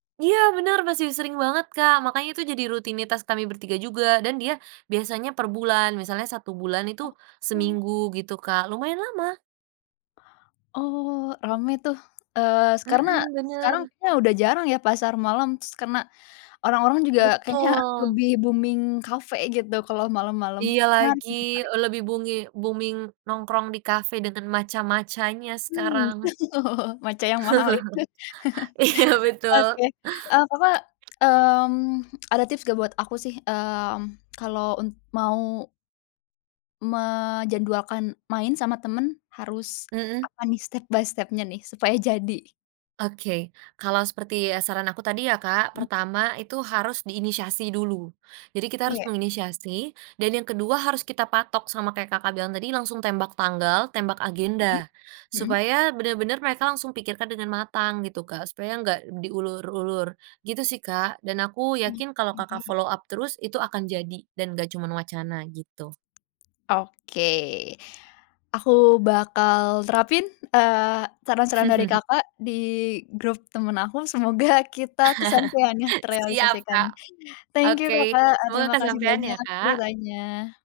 Iya bener masih sering banget, Kak, makanya itu jadi rutinitas kami bertiga juga dan dia biasanya per bulan misalnya 1 bulan itu Ah. Oh. seminggu gitu, Kak, lumayan lama. Oh, rame tuh, eee, se karena Mhm, sekarang bener. kayaknya udah jarang ya pasar malam terus karena orang-orang juga kayaknya Betul. lebih booming kafe gitu kalau malam-malam, Iya menarik lagi, menarik. lebih bungi booming nongkrong di kafe dengan matca-matcanya Mmm, sekarang. oh, matca yang mahal itu. Iya betul. Oke, eee, apa mmm, ada tips nggak buat aku sih? Mmm, kalau un mau menjadwalkan main sama temen harus Mhm. apa nih, step by step-nya nih supaya jadi? Oke kalau seperti, ya, saran aku tadi ya, Kak, pertama itu harus diinisiasi dulu. Jadi kita harus Kayak menginisiasi, dan yang kedua harus kita patok sama kayak Kakak bilang tadi langsung tembak tanggal, tembak Mhm, agenda, mhm. supaya bener-bener mereka langsung pikirkan dengan matang gitu, Kak, supaya gak diulur-ulur gitu sih, Kak, dan aku yakin kalau Kakak, Oke. follow up terus itu akan jadi dan gak cuman wacana gitu. Oke, aku bakal terapin, eee, saran-saran dari Kakak di grup temen aku. Semoga kita kesampaiannya Siap, terealisasikan. Kak! Thank you, Oke, Kakak. E semoga terima kasih kesampaian ya, banyak Kak. ceritanya.